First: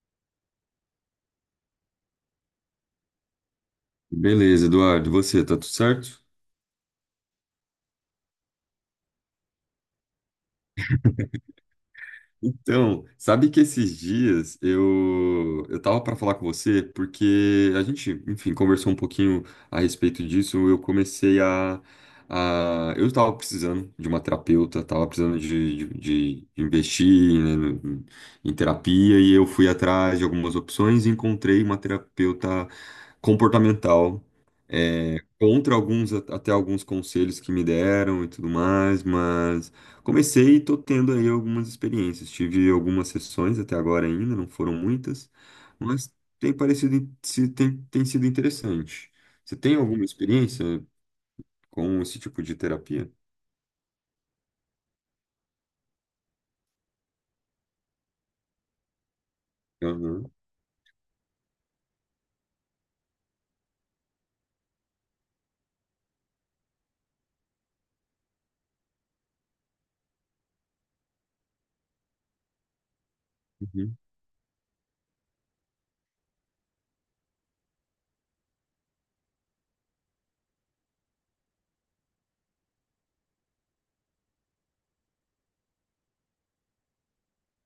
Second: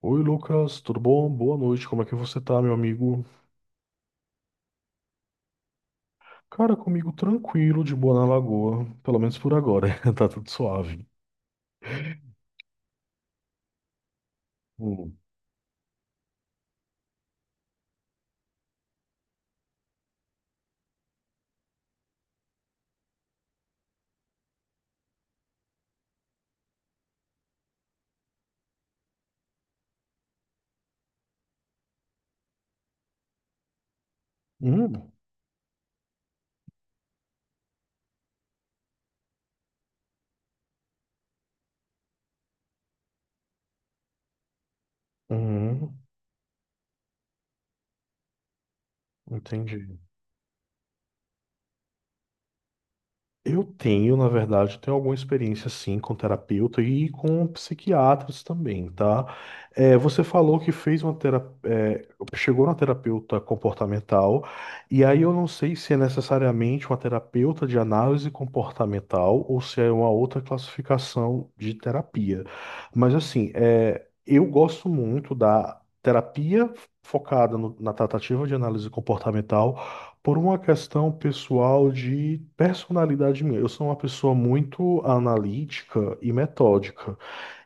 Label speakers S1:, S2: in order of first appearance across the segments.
S1: Oi, Lucas, tudo bom? Boa noite, como é que você tá, meu amigo?
S2: Beleza, Eduardo, e você, tá tudo certo?
S1: Cara, comigo tranquilo, de boa na lagoa, pelo menos por agora, tá tudo suave.
S2: Então, sabe que esses dias
S1: Hum.
S2: eu tava para falar com você porque a gente, enfim, conversou um pouquinho a respeito disso. Eu comecei a Eu tava precisando de uma terapeuta, tava precisando de investir, né, em terapia, e eu fui atrás de algumas opções e encontrei uma terapeuta comportamental.
S1: Hum.
S2: Contra alguns, até alguns conselhos que me deram e tudo mais, mas comecei e estou tendo aí algumas experiências. Tive algumas sessões até agora ainda, não foram muitas,
S1: Hum.
S2: mas tem parecido, tem sido interessante. Você tem
S1: Entendi.
S2: alguma experiência com esse tipo de terapia?
S1: Eu tenho, na verdade, eu tenho alguma experiência sim com terapeuta e com psiquiatras também, tá? Você
S2: Aham,
S1: falou que fez uma terapia, chegou na terapeuta comportamental, e aí eu não sei se é necessariamente uma terapeuta de análise comportamental ou se é uma outra classificação de terapia. Mas assim,
S2: uhum,
S1: eu gosto muito da terapia focada na tratativa de análise comportamental por uma questão pessoal de personalidade minha. Eu sou uma pessoa muito analítica e metódica.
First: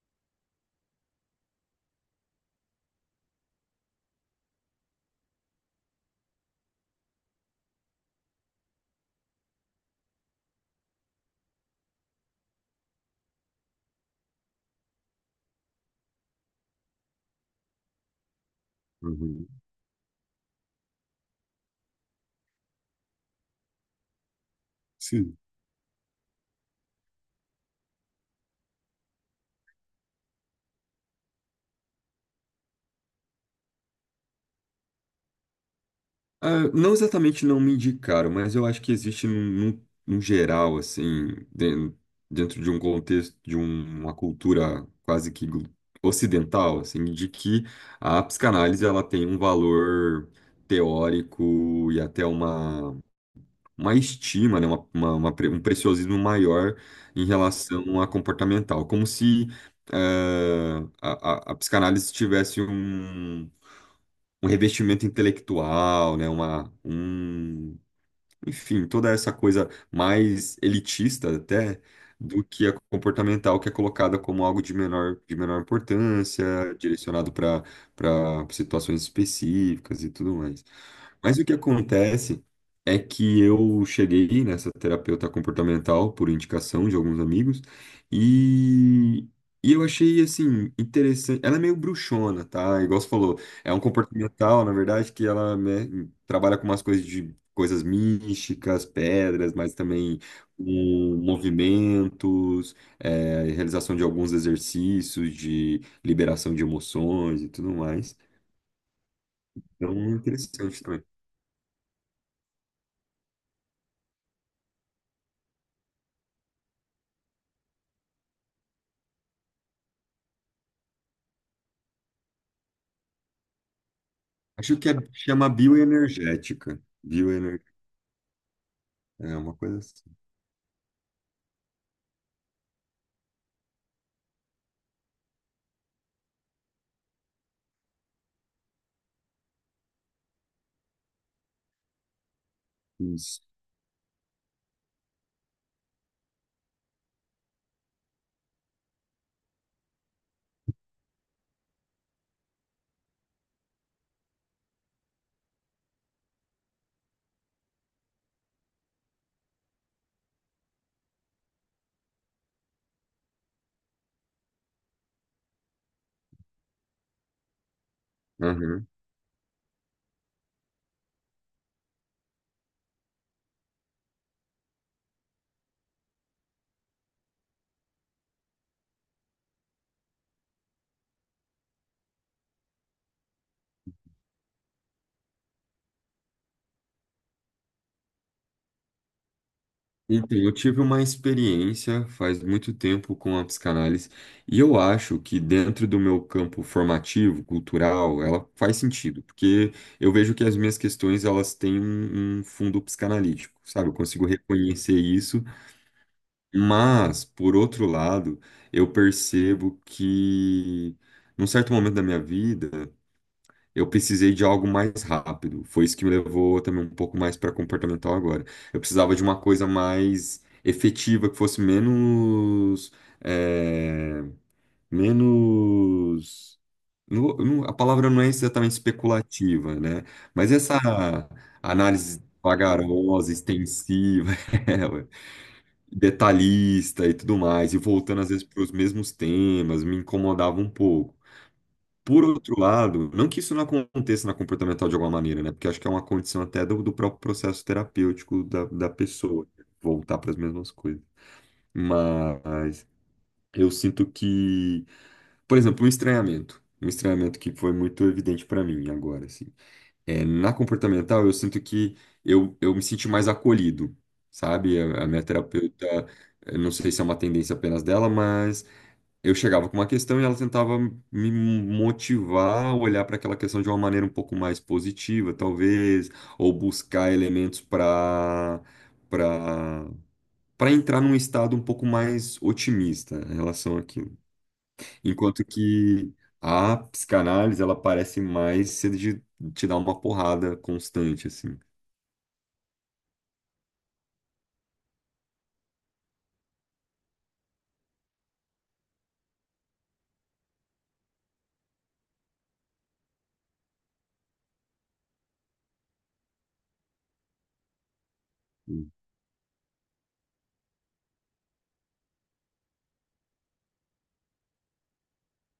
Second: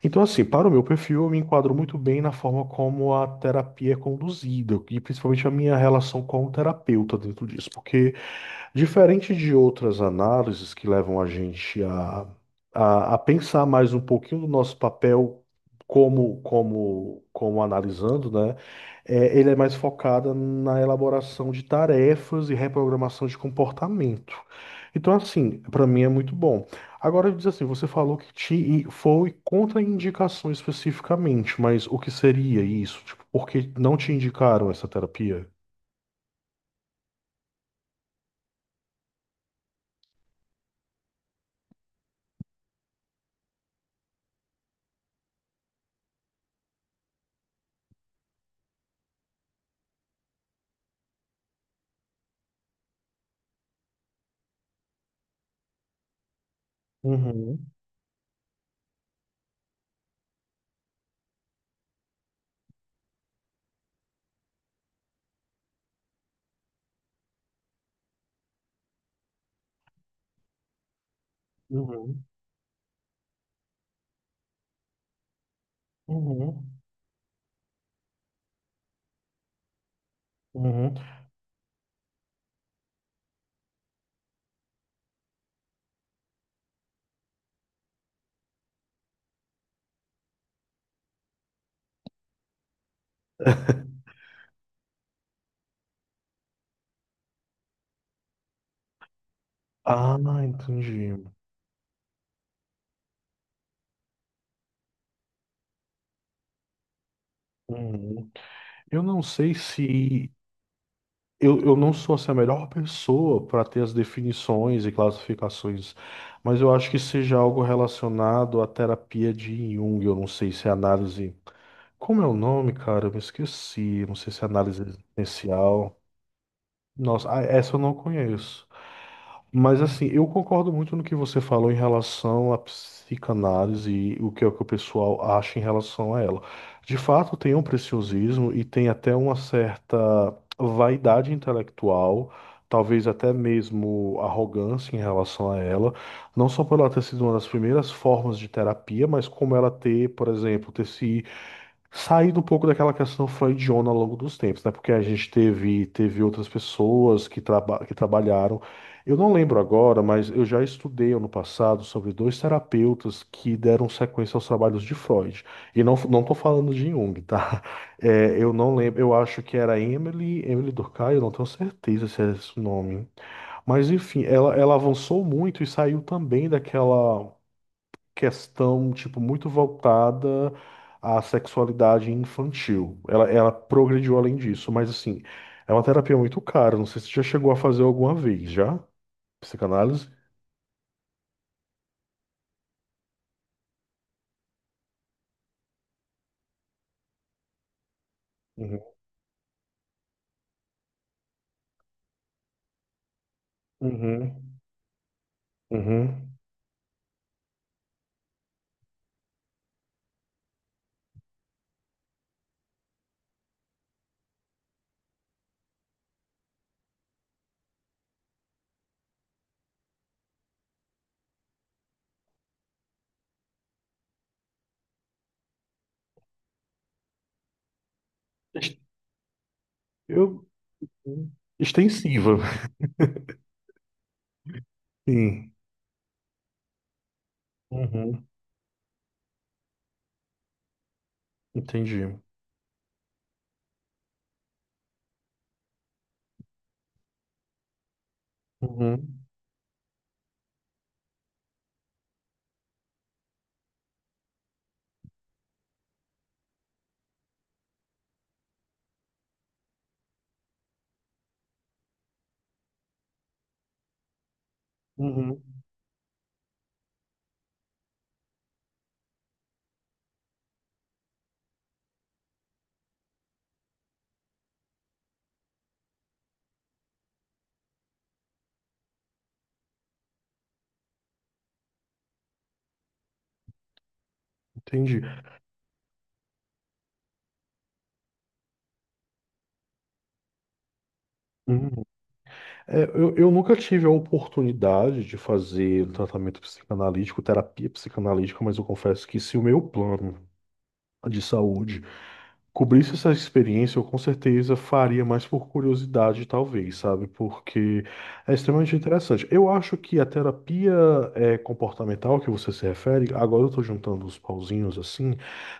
S1: Então, assim, para o meu perfil, eu me enquadro muito bem na forma como a terapia é conduzida, e principalmente a minha relação com o terapeuta dentro disso, porque diferente de outras análises que levam a gente a, a pensar mais um pouquinho do nosso papel como, como analisando, né?
S2: uhum.
S1: Ele é mais focado na elaboração de tarefas e reprogramação de comportamento. Então,
S2: Sim.
S1: assim, para mim é muito bom. Agora, diz assim, você falou que te e foi contraindicação especificamente, mas o que seria isso? Tipo, por que não te indicaram essa terapia?
S2: Ah, não exatamente não me indicaram, mas eu acho que existe num geral, assim, dentro de um contexto, de uma cultura quase que ocidental, assim, de que a psicanálise ela tem um valor teórico e até uma estima, né, um preciosismo maior em
S1: Uhum,
S2: relação à comportamental, como se a psicanálise tivesse um revestimento intelectual, né? Enfim, toda essa coisa mais elitista até
S1: uhum,
S2: do que a comportamental, que é colocada como algo de menor importância,
S1: uhum.
S2: direcionado para situações específicas e tudo mais.
S1: Uhum.
S2: Mas o que acontece é que eu cheguei nessa terapeuta comportamental por indicação de alguns amigos, e, e eu achei assim interessante. Ela é meio bruxona, tá? Igual você falou, é um comportamental, na verdade, que ela, né, trabalha com umas coisas de coisas místicas, pedras, mas
S1: Ah,
S2: também
S1: entendi.
S2: com movimentos, realização de alguns exercícios de liberação de emoções e tudo mais.
S1: Uhum. Eu não sei
S2: Então, é
S1: se.
S2: interessante também.
S1: Eu não sou assim, a melhor pessoa para ter as definições e classificações, mas eu acho que seja algo relacionado à terapia de Jung. Eu não sei se é análise. Como é o nome, cara? Eu me esqueci. Não sei se é
S2: Acho
S1: análise
S2: que é, chama
S1: existencial.
S2: bioenergética.
S1: Nossa, ah,
S2: Bioener...
S1: essa eu não conheço.
S2: É uma coisa
S1: Mas assim,
S2: assim.
S1: eu concordo muito no que você falou em relação à psicanálise e o que é que o pessoal acha em relação a ela. De fato, tem um preciosismo e tem até uma certa vaidade intelectual, talvez até
S2: Isso.
S1: mesmo arrogância em relação a ela, não só por ela ter sido uma das primeiras formas de terapia, mas como ela ter, por exemplo, ter se saindo um pouco daquela questão freudiana ao longo dos tempos, né? Porque a gente teve outras pessoas que trabalharam. Eu não lembro agora, mas eu já estudei ano passado sobre dois terapeutas que deram sequência aos trabalhos de Freud. E não, não tô falando de Jung, tá? Eu não lembro, eu acho que era Emily Durkheim, eu não tenho certeza se é esse o nome. Mas enfim, ela avançou muito e saiu também daquela questão, tipo, muito voltada à sexualidade infantil. Ela progrediu além disso, mas assim, é uma terapia muito cara. Não sei se você já chegou a fazer alguma vez, já? Psicanálise?
S2: Então, eu tive uma experiência faz muito tempo com a psicanálise, e eu acho que dentro do meu campo formativo, cultural, ela faz
S1: Uhum.
S2: sentido, porque eu vejo que as minhas questões elas têm um fundo psicanalítico, sabe? Eu consigo
S1: Uhum.
S2: reconhecer isso,
S1: Uhum.
S2: mas por outro lado, eu percebo que num certo momento da minha vida eu precisei de algo mais rápido. Foi isso que me levou também um pouco mais para comportamental agora. Eu precisava de uma coisa mais efetiva, que fosse menos. É, menos. A palavra não é exatamente
S1: Ex-
S2: especulativa, né?
S1: Eu.
S2: Mas essa análise
S1: Extensiva.
S2: vagarosa, extensiva, é, ué,
S1: Sim.
S2: detalhista e tudo mais, e voltando
S1: Uhum.
S2: às vezes para os mesmos temas, me incomodava um pouco.
S1: Entendi.
S2: Por outro lado, não que isso não aconteça na comportamental de alguma maneira, né? Porque acho que é uma condição até do próprio processo terapêutico da
S1: Uhum.
S2: pessoa, né? Voltar para as mesmas coisas. Mas eu sinto que, por exemplo, um estranhamento. Um estranhamento que foi muito evidente para mim agora, assim. É, na comportamental, eu sinto que eu me senti mais acolhido, sabe? A minha
S1: Uhum.
S2: terapeuta, eu não sei se é uma tendência apenas dela, mas eu chegava com uma questão e ela tentava me motivar a olhar para aquela questão de uma maneira um pouco mais positiva, talvez, ou buscar elementos para para entrar num estado um pouco mais otimista em relação àquilo.
S1: Entendi.
S2: Enquanto que a psicanálise, ela parece mais ser de te dar uma porrada constante, assim.
S1: Uhum. Eu nunca tive a oportunidade de fazer tratamento psicanalítico, terapia psicanalítica, mas eu confesso que se o meu plano de saúde cobrisse essa experiência, eu com certeza faria mais por curiosidade, talvez, sabe? Porque é extremamente
S2: Sim.
S1: interessante. Eu acho que a terapia é, comportamental que você se refere, agora eu estou juntando os pauzinhos assim,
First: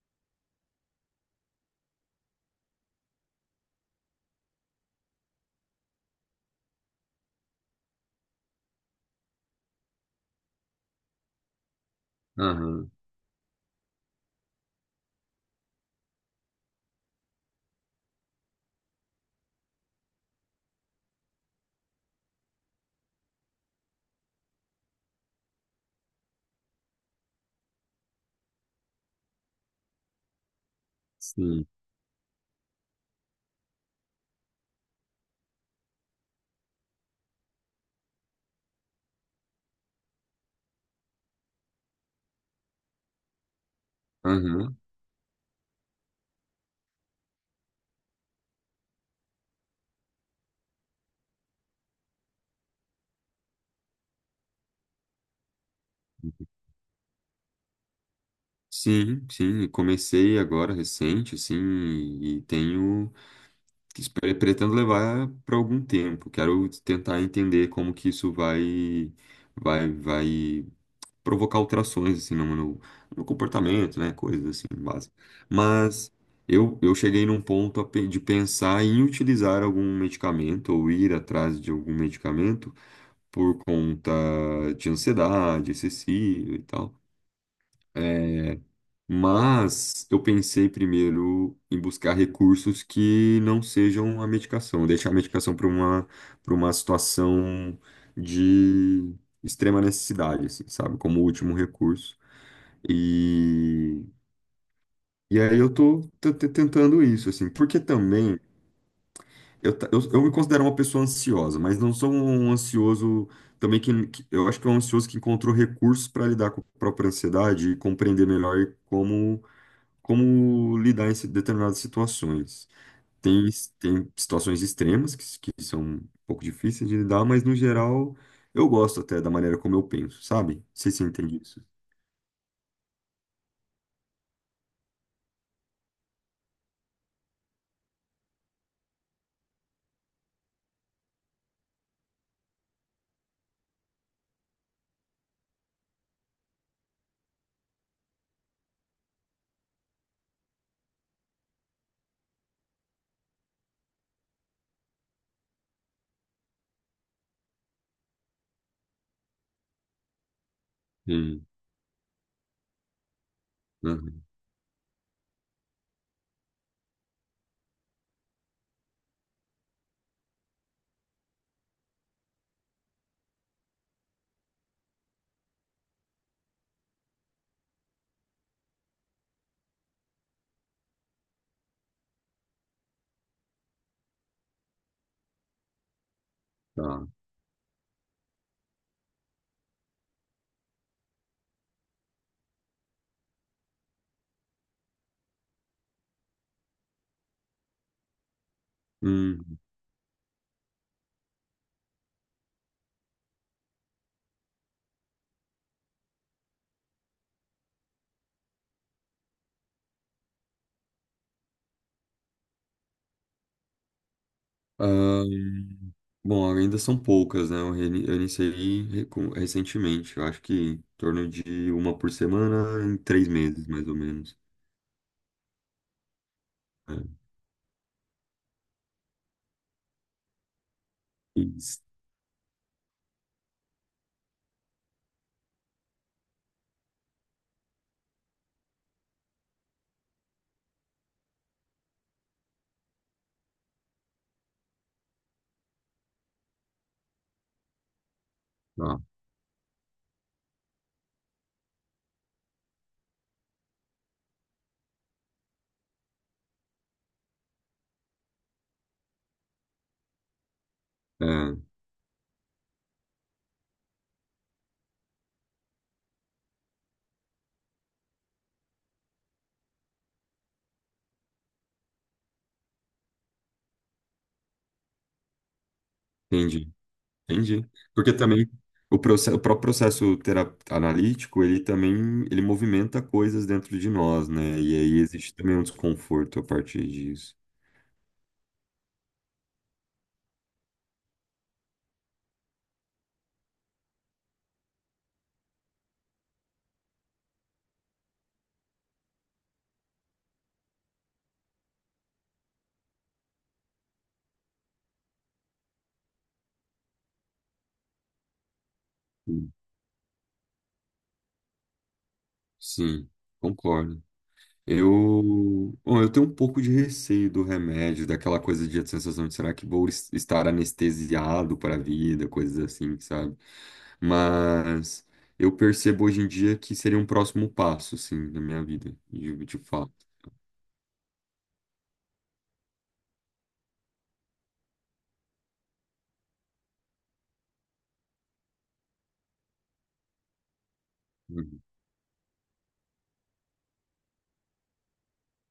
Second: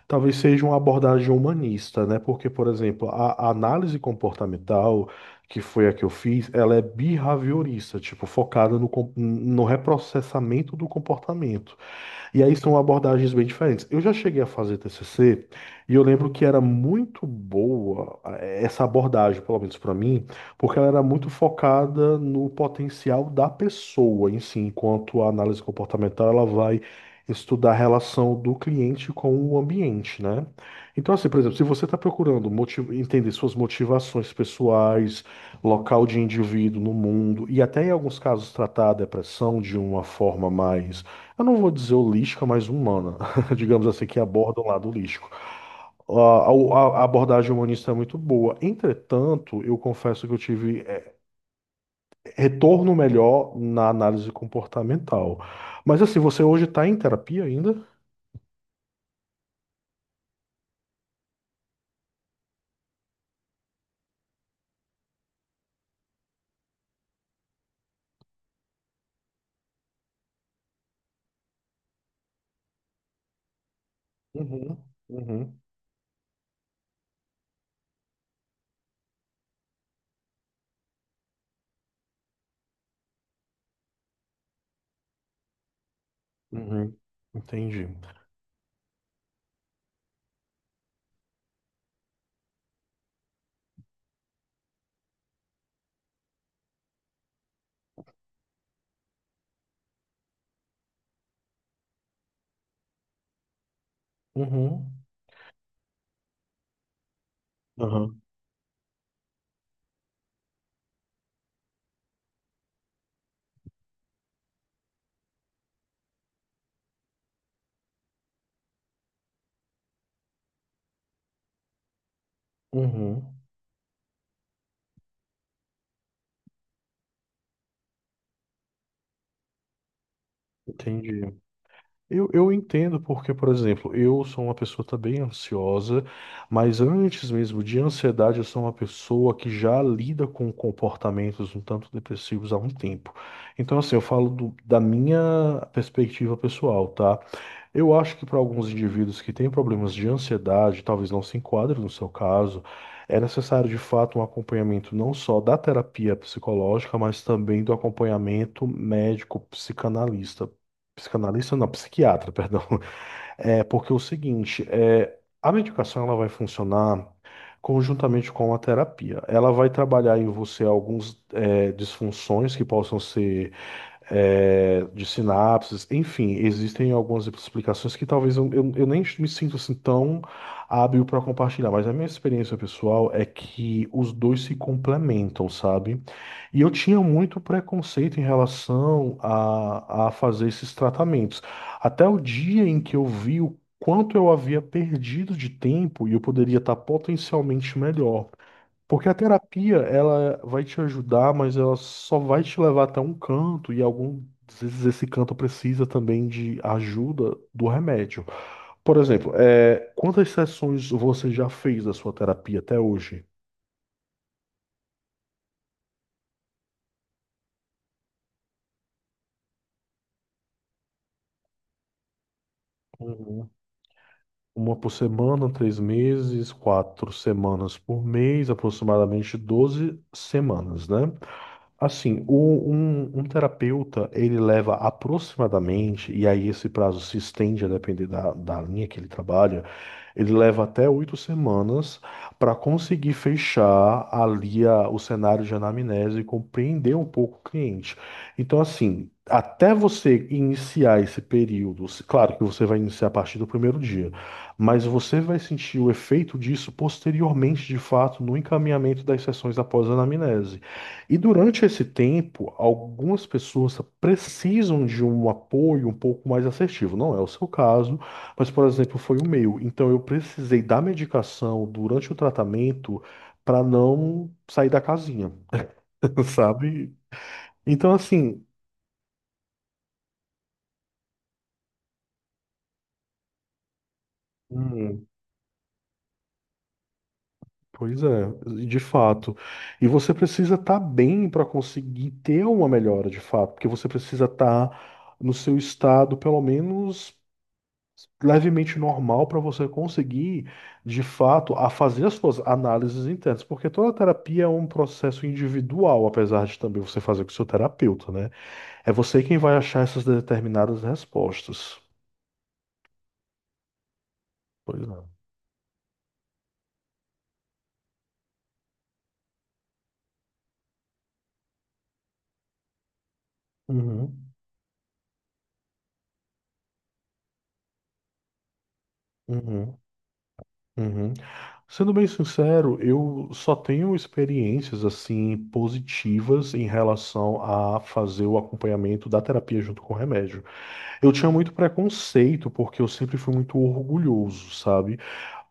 S1: talvez seja uma abordagem humanista, né? Porque, por exemplo, a análise comportamental. Que foi a que eu fiz, ela é behaviorista, tipo, focada no reprocessamento do comportamento. E aí são
S2: Aham,
S1: abordagens bem diferentes. Eu já cheguei a fazer TCC e eu lembro que era muito boa essa abordagem, pelo menos para mim, porque ela era muito focada no potencial da pessoa em si, enquanto a análise comportamental ela vai estudar a relação do cliente com o ambiente, né? Então, assim, por exemplo, se
S2: sim.
S1: você está procurando entender suas motivações pessoais, local de indivíduo no mundo e até em alguns casos tratar a depressão de uma forma mais, eu não vou dizer holística, mas humana, digamos assim, que aborda o
S2: Aham.
S1: lado holístico. A abordagem humanista é muito boa. Entretanto, eu confesso que eu tive retorno melhor na análise comportamental. Mas assim, você hoje está em terapia ainda?
S2: Sim, sim, comecei agora recente, assim, e tenho... Espero... Pretendo levar para algum tempo. Quero tentar entender como que isso vai provocar alterações assim no comportamento, né? Coisas assim
S1: Uhum,
S2: básicas.
S1: uhum,
S2: Mas eu cheguei num ponto de pensar em utilizar algum medicamento ou ir atrás de algum medicamento por conta de ansiedade excessiva e
S1: uhum.
S2: tal.
S1: Entendi.
S2: É, mas eu pensei primeiro em buscar recursos que não sejam a medicação, deixar a medicação para uma situação de extrema necessidade, assim, sabe? Como último recurso. E
S1: Uhum,
S2: e aí eu tô, tentando isso, assim, porque
S1: uhum,
S2: também eu me considero uma pessoa ansiosa, mas não sou um ansioso também que eu acho que é um ansioso que encontrou recursos para lidar com a própria ansiedade e compreender melhor como lidar em determinadas situações.
S1: uhum.
S2: Tem, tem situações extremas que, que são um pouco difíceis de lidar, mas no geral eu gosto até da maneira como eu penso, sabe? Não sei se você
S1: Entendi.
S2: entende isso.
S1: Eu entendo porque, por exemplo, eu sou uma pessoa também ansiosa, mas antes mesmo de ansiedade, eu sou uma pessoa que já lida com comportamentos um tanto depressivos há um tempo. Então, assim, eu falo da minha perspectiva pessoal, tá? Eu acho que para alguns indivíduos que têm problemas de ansiedade, talvez não se enquadre no seu caso, é necessário de fato um acompanhamento não só da terapia psicológica, mas também do acompanhamento médico psicanalista.
S2: Sim.
S1: Psicanalista não, psiquiatra, perdão. É porque é o
S2: Uhum.
S1: seguinte, a medicação ela vai funcionar conjuntamente com a terapia. Ela vai trabalhar em você alguns, disfunções que possam ser, de sinapses, enfim, existem algumas explicações que talvez eu nem me sinto assim tão hábil para compartilhar, mas a minha experiência pessoal é que os dois se complementam, sabe? E eu tinha
S2: Tá.
S1: muito preconceito em relação a fazer esses tratamentos, até o dia em que eu vi o quanto eu havia perdido de tempo e eu poderia estar potencialmente melhor. Porque a
S2: Hum.
S1: terapia, ela vai te ajudar, mas ela só vai te levar até um canto, e algumas vezes esse canto precisa também de ajuda do remédio. Por exemplo, quantas sessões você já fez da sua terapia até hoje?
S2: Ahn, Bom, ainda são poucas, né? Eu, eu iniciei recentemente, eu acho que em torno de uma por semana em três
S1: Uhum.
S2: meses, mais ou menos.
S1: Uma por semana, 3 meses, quatro
S2: É.
S1: semanas por mês, aproximadamente 12 semanas, né?
S2: Isso.
S1: Assim, um terapeuta, ele leva aproximadamente, e aí esse prazo se estende a depender da, linha que ele trabalha, ele leva até 8 semanas para conseguir fechar ali o cenário de anamnese e compreender um pouco o cliente. Então,
S2: Tá.
S1: assim, até você iniciar esse período, claro que você vai iniciar a partir do primeiro dia, mas você vai sentir o efeito disso posteriormente, de fato, no encaminhamento das sessões após a anamnese. E durante
S2: É,
S1: esse tempo, algumas pessoas precisam de um apoio um pouco mais assertivo. Não é o seu caso. Mas, por exemplo, foi o meu. Então, eu precisei da medicação durante o tratamento para não sair da casinha,
S2: entendi.
S1: sabe?
S2: Entendi.
S1: Então,
S2: Porque
S1: assim,
S2: também o próprio processo analítico, ele movimenta coisas dentro de nós, né? E aí
S1: hum,
S2: existe também um desconforto a partir disso.
S1: pois é, de fato. E você precisa estar bem para conseguir ter uma melhora, de fato, porque você precisa estar no seu estado, pelo menos, levemente normal para você conseguir, de fato, a fazer as suas análises internas, porque toda terapia é um processo individual, apesar de também você fazer com o seu terapeuta, né? É você quem
S2: Sim,
S1: vai achar essas determinadas respostas.
S2: sim, concordo.
S1: Pois é.
S2: Eu, bom, eu tenho um pouco de receio do remédio, daquela coisa de sensação de será que vou estar anestesiado para a vida, coisas assim, sabe?
S1: Uhum,
S2: Mas eu percebo hoje em dia que seria um próximo passo, sim, na minha vida, de
S1: uhum,
S2: fato.
S1: uhum. Sendo bem sincero, eu só tenho experiências assim positivas em relação a fazer o acompanhamento da terapia junto com o remédio. Eu tinha muito
S2: Uhum,
S1: preconceito porque eu sempre fui muito orgulhoso, sabe?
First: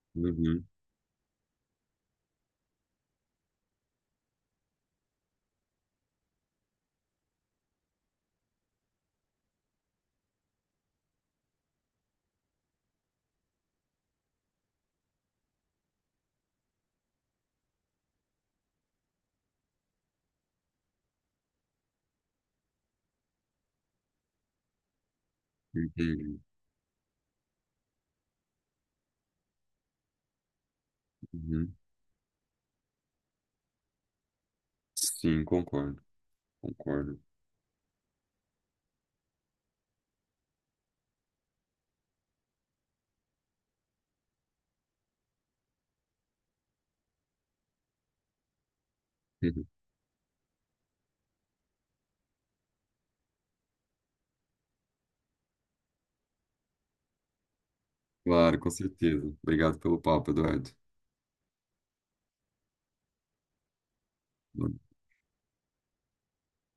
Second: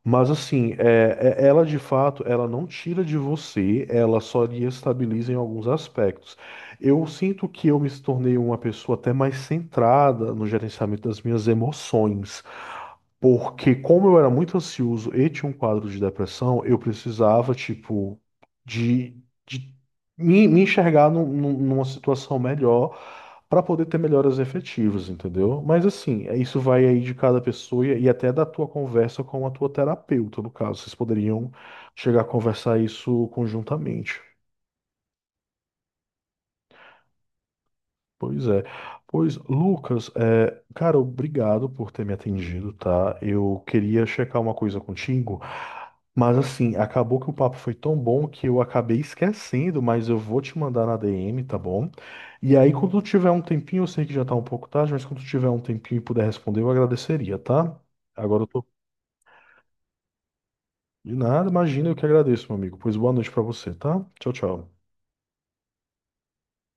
S1: Mas
S2: uhum,
S1: assim, ela de fato, ela não tira de você, ela só lhe estabiliza em alguns aspectos. Eu sinto que eu me tornei uma pessoa até mais centrada no gerenciamento das minhas emoções, porque como eu era muito ansioso e tinha um quadro de depressão, eu precisava, tipo, de, de me enxergar numa situação melhor para poder ter melhoras efetivas, entendeu? Mas assim,
S2: entendi.
S1: isso vai aí de cada pessoa e até da tua conversa com a tua terapeuta, no caso. Vocês poderiam
S2: Uhum.
S1: chegar a conversar isso conjuntamente.
S2: Sim, concordo, concordo.
S1: Pois é. Pois, Lucas, cara, obrigado por ter me atendido, tá? Eu queria checar uma coisa contigo, mas assim, acabou que o papo foi tão bom que eu acabei esquecendo, mas eu vou te mandar na DM, tá bom? E aí, quando tu tiver um tempinho, eu sei que já tá um pouco tarde, mas quando tu tiver um tempinho e puder responder, eu agradeceria, tá? Agora eu
S2: Claro,
S1: tô.
S2: com certeza. Obrigado pelo papo, Eduardo.
S1: De nada, imagina, eu que agradeço, meu amigo. Pois boa noite pra você, tá? Tchau, tchau.